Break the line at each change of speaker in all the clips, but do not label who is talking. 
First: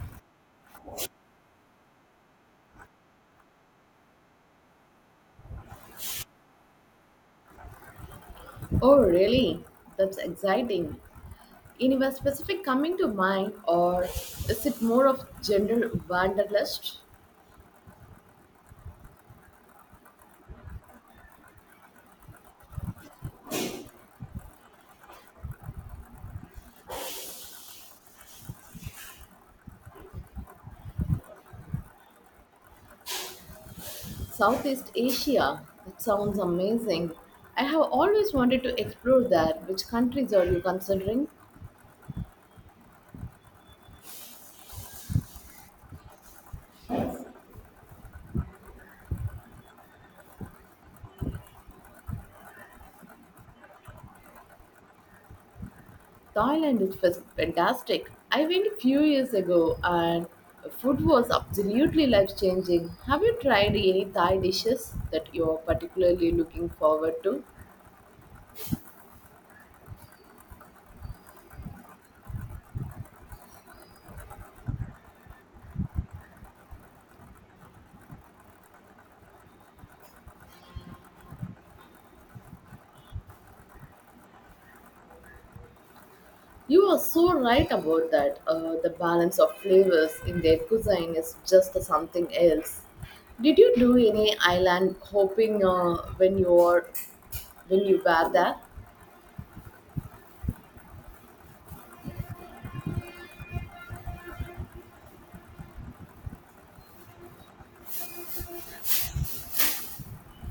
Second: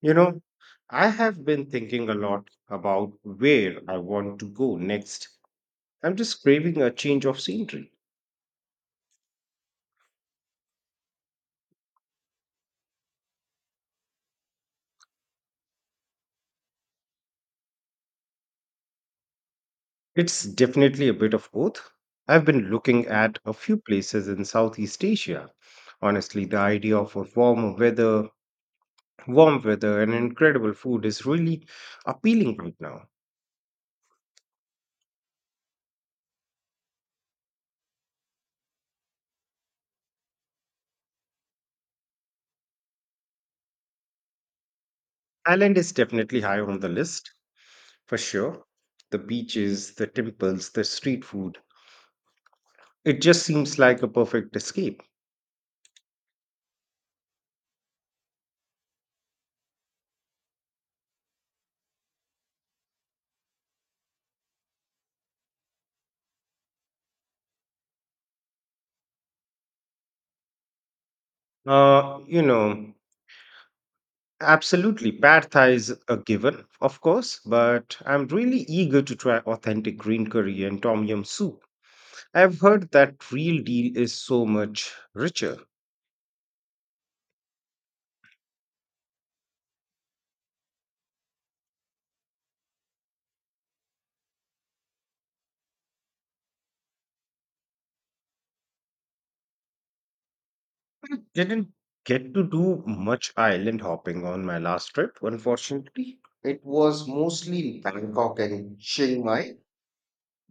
You know, I have been thinking a lot about where I want to go next. I'm just craving a change of scenery.
Oh, really? That's exciting. Any one specific coming to mind, or is it more of general wanderlust?
It's definitely a bit of both. I've been looking at a few places in Southeast Asia. Honestly, the idea of a warmer weather, warm weather, and incredible food is really appealing right now.
Southeast Asia. That sounds amazing. I have always wanted to explore that. Which countries are you considering?
Thailand is definitely high on the list, for sure. The beaches, the temples, the street food. It just seems like a perfect escape.
Fantastic. I went a few years ago, and the food was absolutely life changing. Have you tried any Thai dishes that you are particularly looking forward to?
You know, absolutely. Pad Thai is a given, of course, but I'm really eager to try authentic green curry and tom yum soup. I've heard that real deal is so much richer.
You are so right about that. The balance of flavors in their cuisine is just something else. Did you do any island hopping when you were there?
I didn't get to do much island hopping on my last trip, unfortunately. It was mostly Bangkok and Chiang Mai.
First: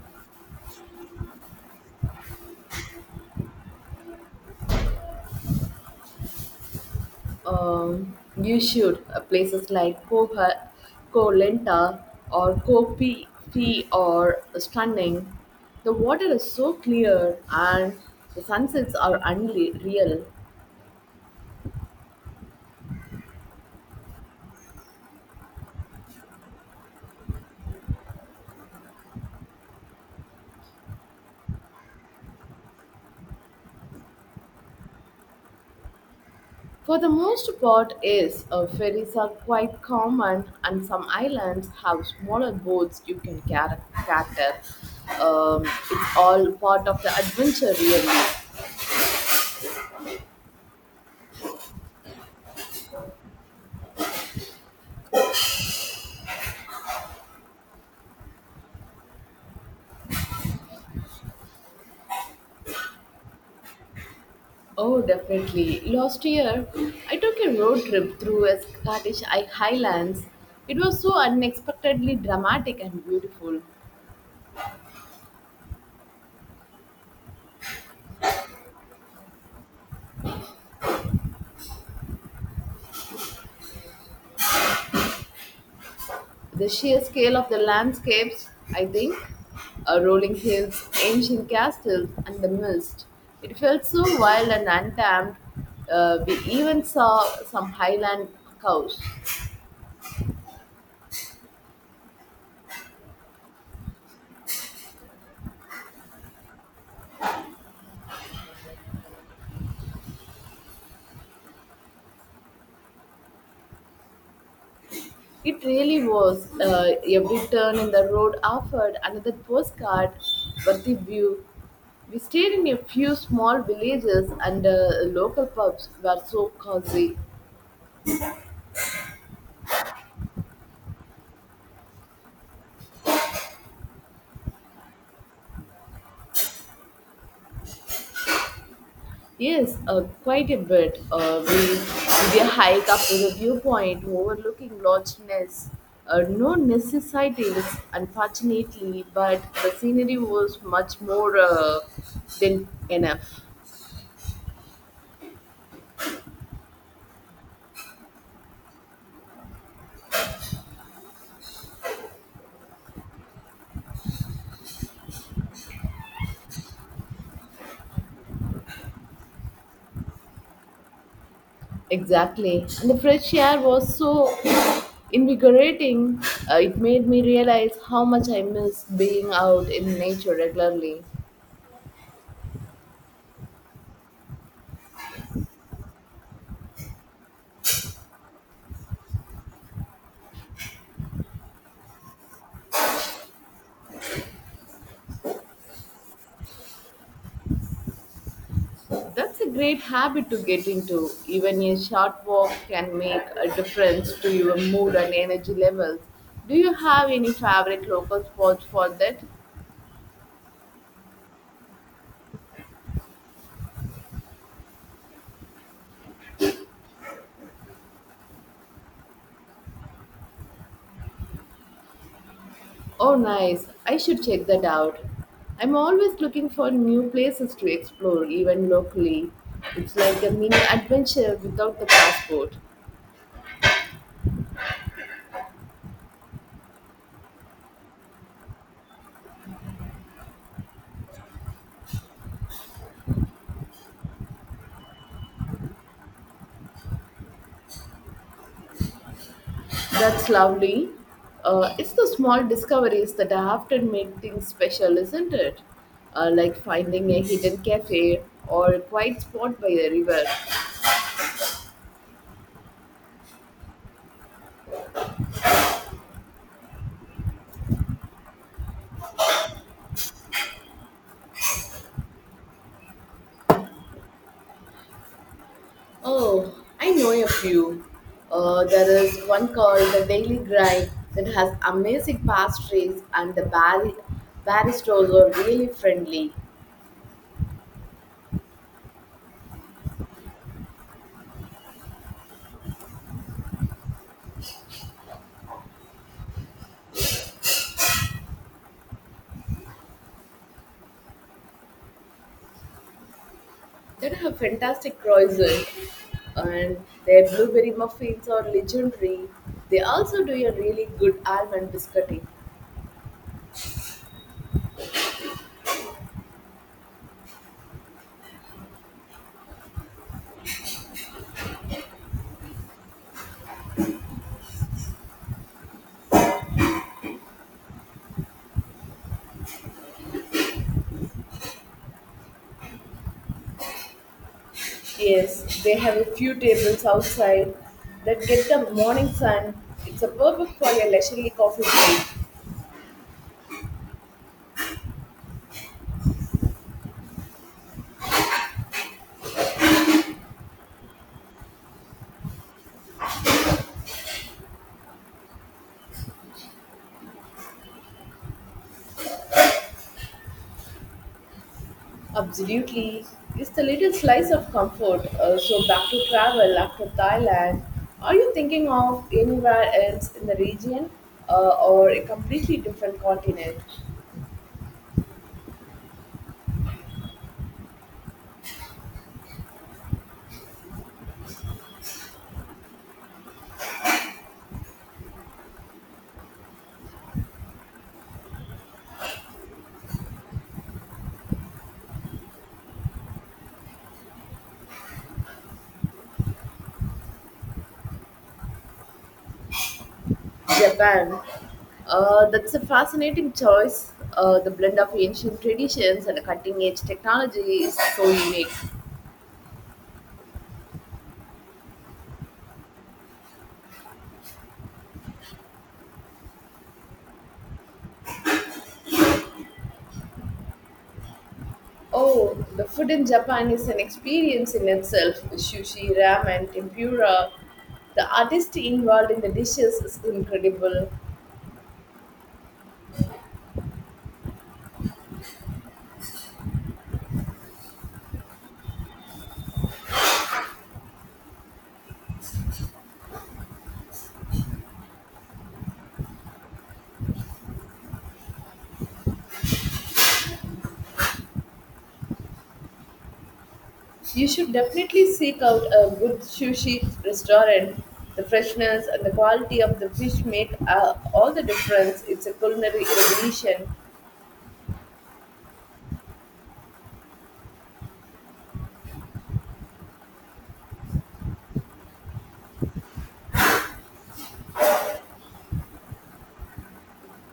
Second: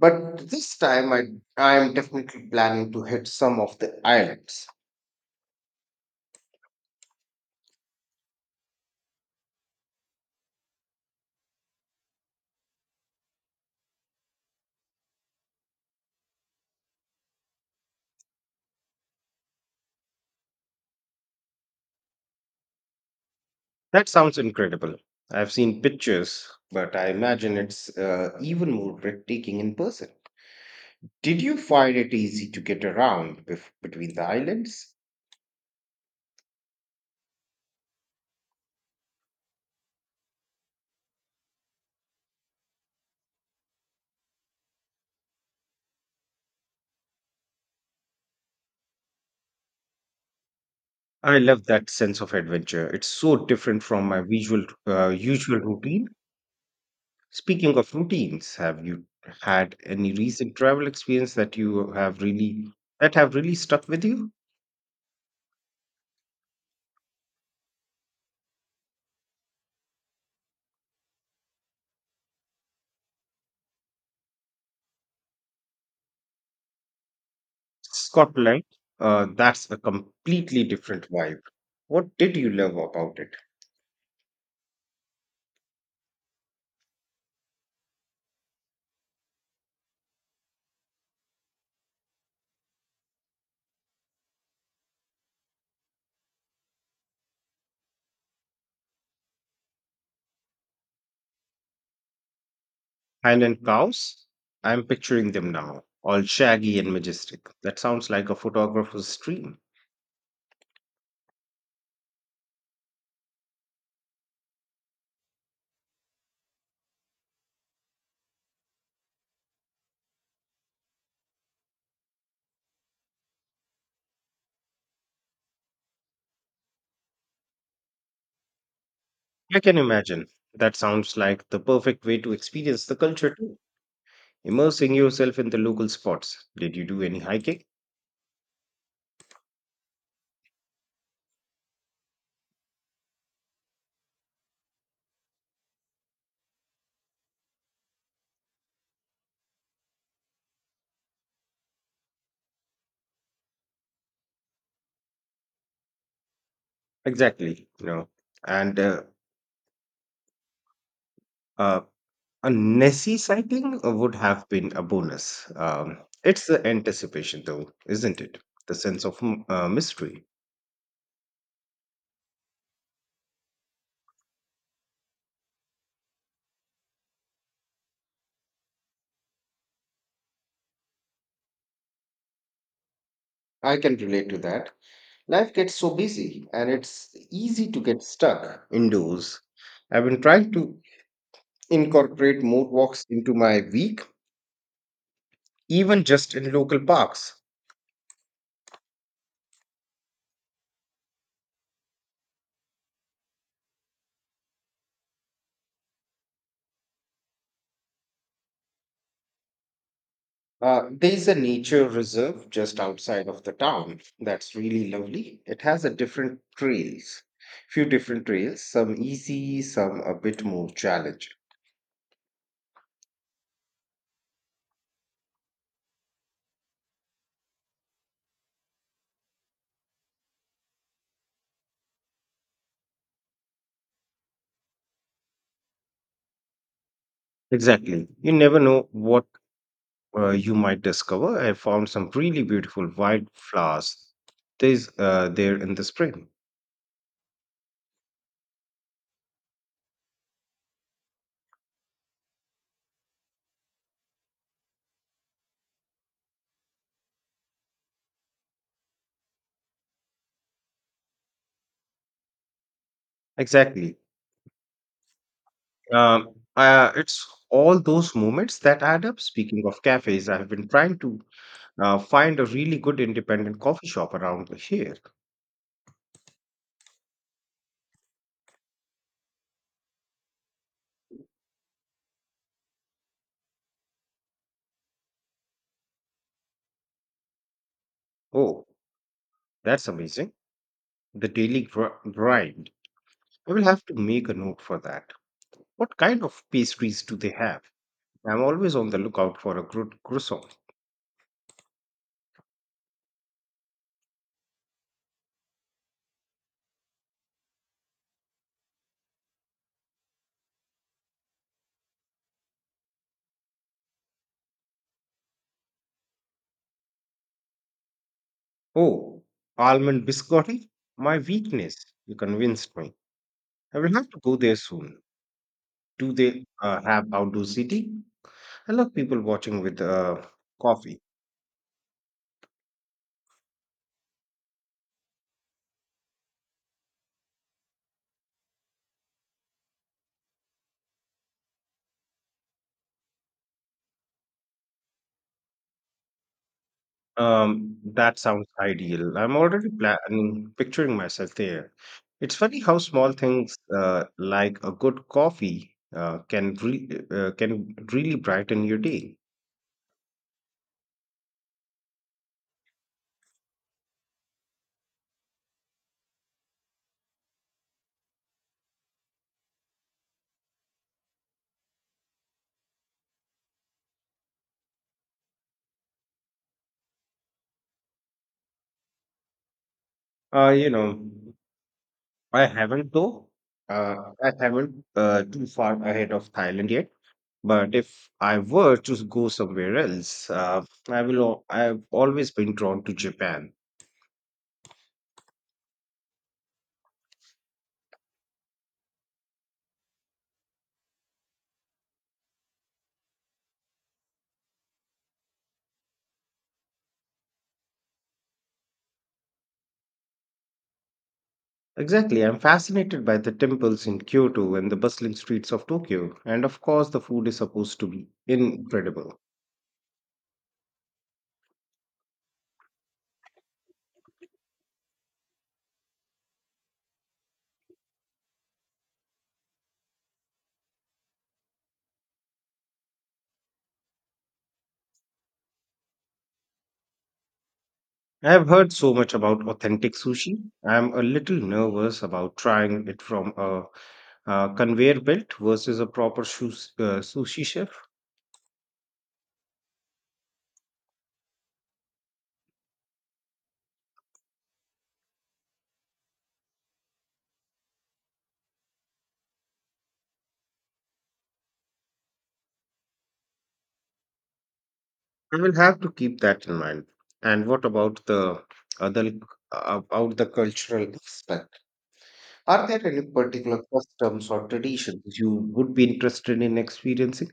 But this time I am definitely planning to hit some of the islands.
Um, you should, places like Koha, Koh Lanta or Koh Phi Phi are stunning. The water is so clear and the sunsets are unreal.
That sounds incredible. I've seen pictures, but I imagine it's even more breathtaking in person. Did you find it easy to get around between the islands?
For the most part, yes, ferries are quite common, and some islands have smaller boats you can charter. It's all part of the adventure, really.
I love that sense of adventure. It's so different from my usual routine. Speaking of routines, have you had any recent travel experience that have really stuck with you?
Oh, definitely. Last year, I took a road trip through a Scottish Highlands. It was so unexpectedly dramatic and beautiful.
Scotland, that's a completely different vibe. What did you love about it?
The sheer scale of the landscapes, I think, rolling hills, ancient castles, and the mist. It felt so wild and untamed. We even saw some highland cows.
Highland cows? I'm picturing them now, all shaggy and majestic. That sounds like a photographer's dream.
It really was. Every turn in the road offered another postcard worthy view. We stayed in a few small villages, and local pubs were so cozy.
I can imagine. That sounds like the perfect way to experience the culture too, immersing yourself in the local spots. Did you do any hiking?
Yes, quite a bit. We did a hike up to the viewpoint overlooking Loch Ness. No necessities, unfortunately, but the scenery was much more than enough.
Exactly, you know. And uh, A Nessie cycling would have been a bonus. It's the anticipation, though, isn't it? The sense of mystery.
Exactly. And the fresh air was so invigorating, it made me realize how much I miss being out in nature regularly.
I can relate to that. Life gets so busy and it's easy to get stuck indoors. I've been trying to incorporate more walks into my week, even just in local parks.
That's a great habit to get into. Even a short walk can make a difference to your mood and energy levels. Do you have any favorite local spots for that?
There is a nature reserve just outside of the town that's really lovely. It has few different trails, some easy, some a bit more challenging.
Oh, nice. I should check that out. I'm always looking for new places to explore, even locally. It's like a mini adventure without the passport.
Exactly. You never know what you might discover. I found some really beautiful wildflowers. There's there in the spring.
That's lovely. It's the small discoveries that often make things special, isn't it? Like finding a hidden cafe or a quiet spot by the river.
Exactly. Um, it's all those moments that add up. Speaking of cafes, I have been trying to find a really good independent coffee shop around here.
Oh, I know a few. There is one called the Daily Grind that has amazing pastries and the baristas are really friendly.
Oh, that's amazing. The Daily Grind. I will have to make a note for that. What kind of pastries do they have? I'm always on the lookout for a good croissant.
They have fantastic croissants, and their blueberry muffins are legendary. They also do a really good almond biscuiting.
Oh, almond biscotti? My weakness. You convinced me. I will have to go there soon. Do they have outdoor seating? I love people watching with coffee.
Yes, they have a few tables outside that get the morning sun. It's a perfect for your leisurely coffee break.
That sounds ideal. I'm already picturing myself there. It's funny how small things like a good coffee can really brighten your day.
Absolutely. It's the little slice of comfort. So back to travel after Thailand. Are you thinking of anywhere else in the region or a completely different continent?
You know. I haven't though. I haven't too far ahead of Thailand yet. But if I were to go somewhere else, I've always been drawn to Japan.
Japan. That's a fascinating choice. The blend of ancient traditions and cutting edge technology is so unique.
Exactly, I'm fascinated by the temples in Kyoto and the bustling streets of Tokyo, and of course, the food is supposed to be incredible.
Oh, the food in Japan is an experience in itself. Sushi, ramen, tempura. The artistry involved in the dishes is incredible.
I have heard so much about authentic sushi. I'm a little nervous about trying it from a conveyor belt versus a proper sushi chef.
You should definitely seek out a good sushi restaurant. The freshness and the quality of the fish make all the difference. It's a culinary revolution.
I will have to keep that in mind. And what about the other about the cultural aspect? Are there any particular customs or traditions you would be interested in experiencing?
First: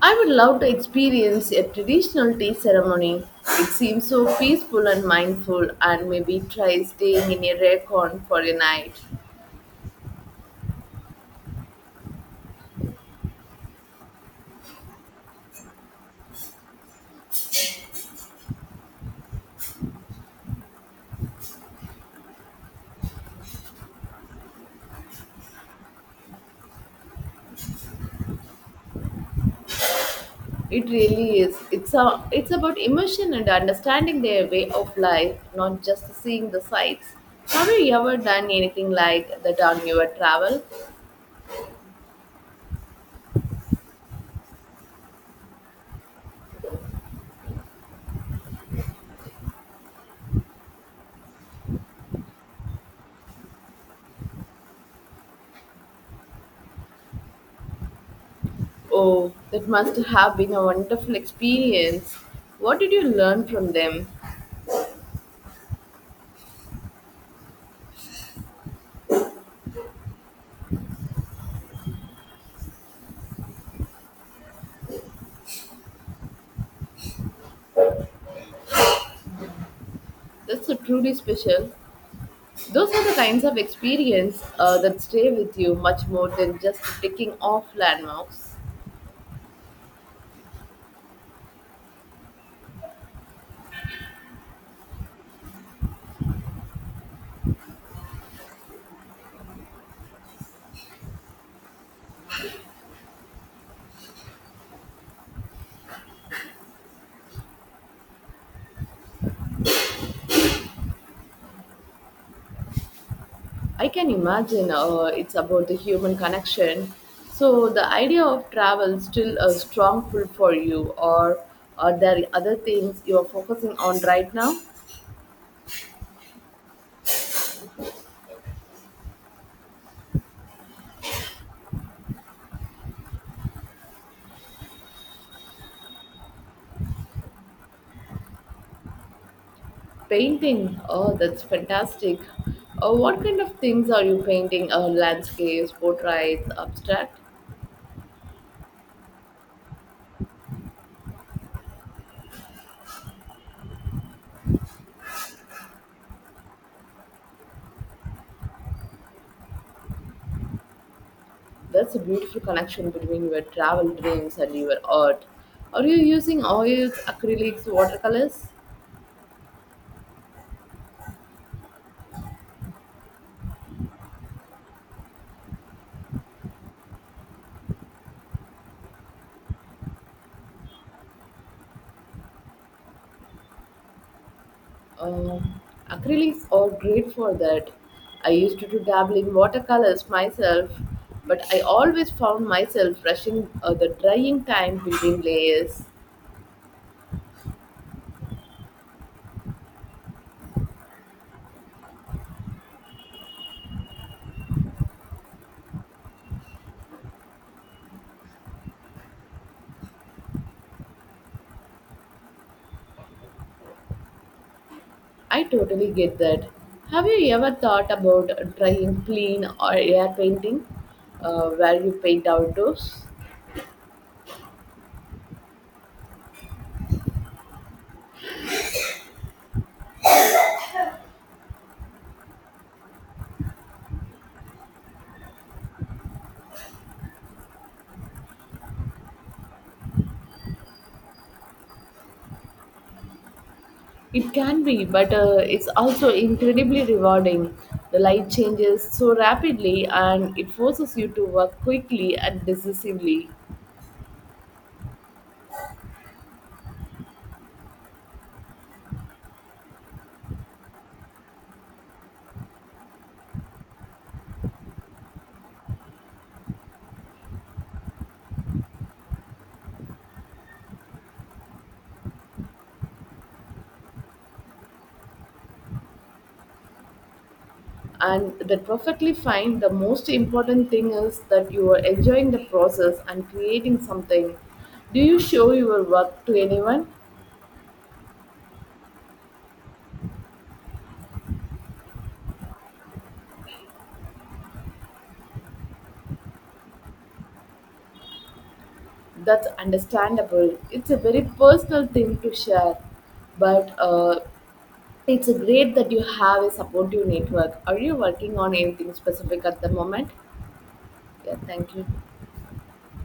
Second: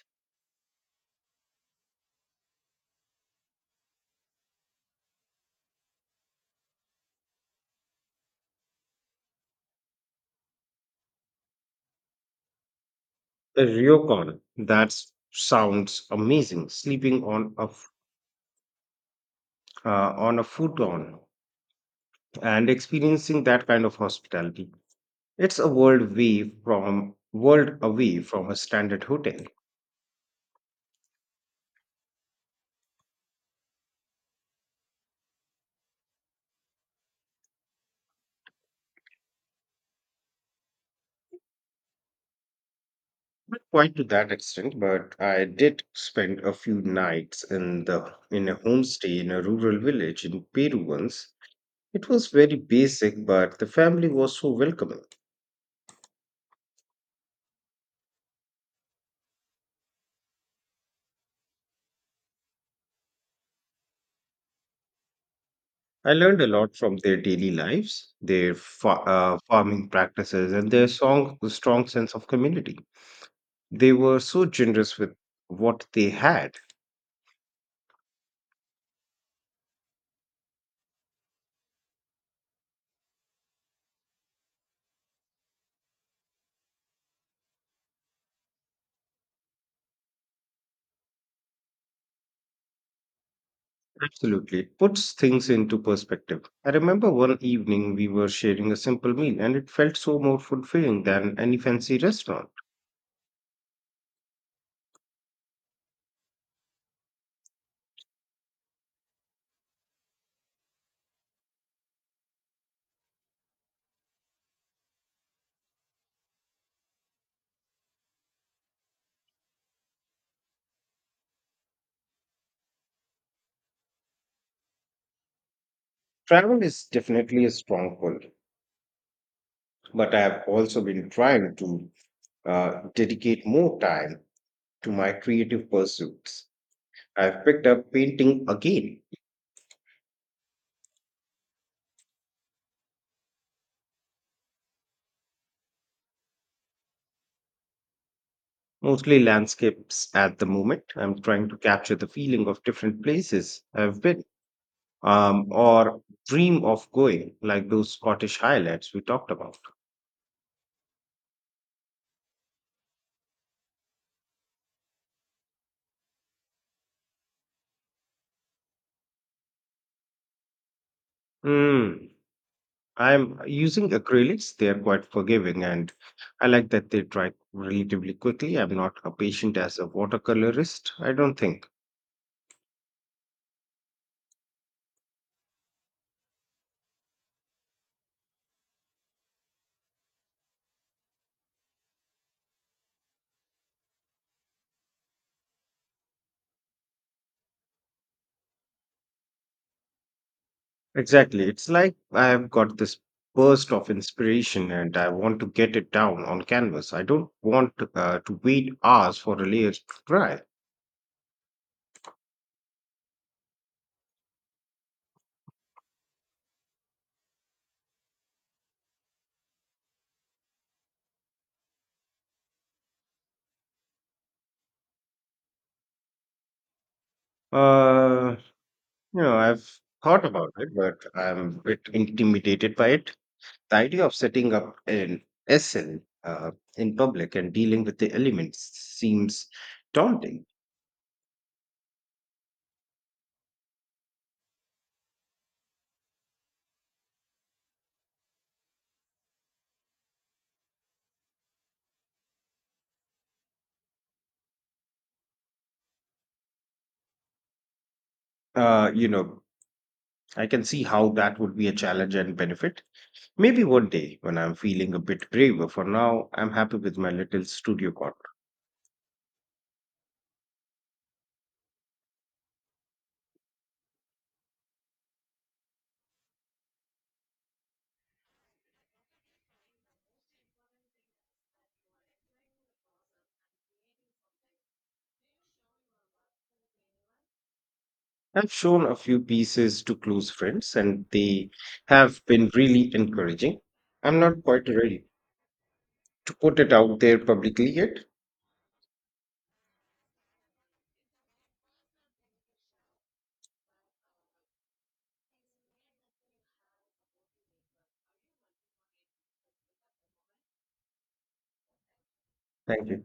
I would love to experience a traditional tea ceremony. It seems so peaceful and mindful, and maybe try staying in a ryokan for a night.
A ryokan. That sounds amazing. Sleeping on a futon and experiencing that kind of hospitality. It's a world away from a standard hotel.
It really is. It's about emotion and understanding their way of life, not just seeing the sights. Have you ever done anything like that on your travel?
Not quite to that extent, but I did spend a few nights in a homestay in a rural village in Peru once. It was very basic, but the family was so welcoming.
Oh, that must have been a wonderful experience. What did you learn from them?
I learned a lot from their daily lives, their farming practices, and their strong sense of community. They were so generous with what they had.
That's a truly special. Those are the kinds of experience that stay with you much more than just ticking off landmarks.
Absolutely. It puts things into perspective. I remember one evening we were sharing a simple meal and it felt so more fulfilling than any fancy restaurant.
I can imagine, it's about the human connection. So the idea of travel still a strong pull for you, or are there other things you are focusing on right now?
Travel is definitely a stronghold, but I have also been trying to dedicate more time to my creative pursuits. I've picked up painting again,
Painting. Oh, that's fantastic. What kind of things are you painting? Landscapes, portraits, abstract.
mostly landscapes at the moment. I'm trying to capture the feeling of different places I've been, or dream of going, like those Scottish highlights we talked about.
That's a beautiful connection between your travel dreams and your art. Are you using oils, acrylics, watercolors?
Hmm. I'm using acrylics. They are quite forgiving, and I like that they dry relatively quickly. I'm not a patient as a watercolorist, I don't think.
Um, Acrylics are great for that. I used to do dabble in watercolors myself, but I always found myself rushing the drying time between layers.
Exactly. It's like I've got this burst of inspiration and I want to get it down on canvas. I don't want to wait hours for a layer to dry.
I totally get that. Have you ever thought about drying clean or air painting, where you paint outdoors?
Uh, you know, I've thought about it, but I'm a bit intimidated by it. The idea of setting up an SL in public and dealing with the elements seems daunting.
It can be, but it's also incredibly rewarding. The light changes so rapidly and it forces you to work quickly and decisively.
You know, I can see how that would be a challenge and benefit. Maybe one day when I'm feeling a bit braver. For now, I'm happy with my little studio corner.
And that perfectly fine, the most important thing is that you are enjoying the process and creating something. Do you show your work to anyone?
I've shown a few pieces to close friends, and they have been really encouraging. I'm not quite ready to put it out there publicly yet.
That's understandable, it's a very personal thing to share. But it's great that you have a supportive network. Are you working on anything specific at the moment? Yeah, thank you.
Thank you.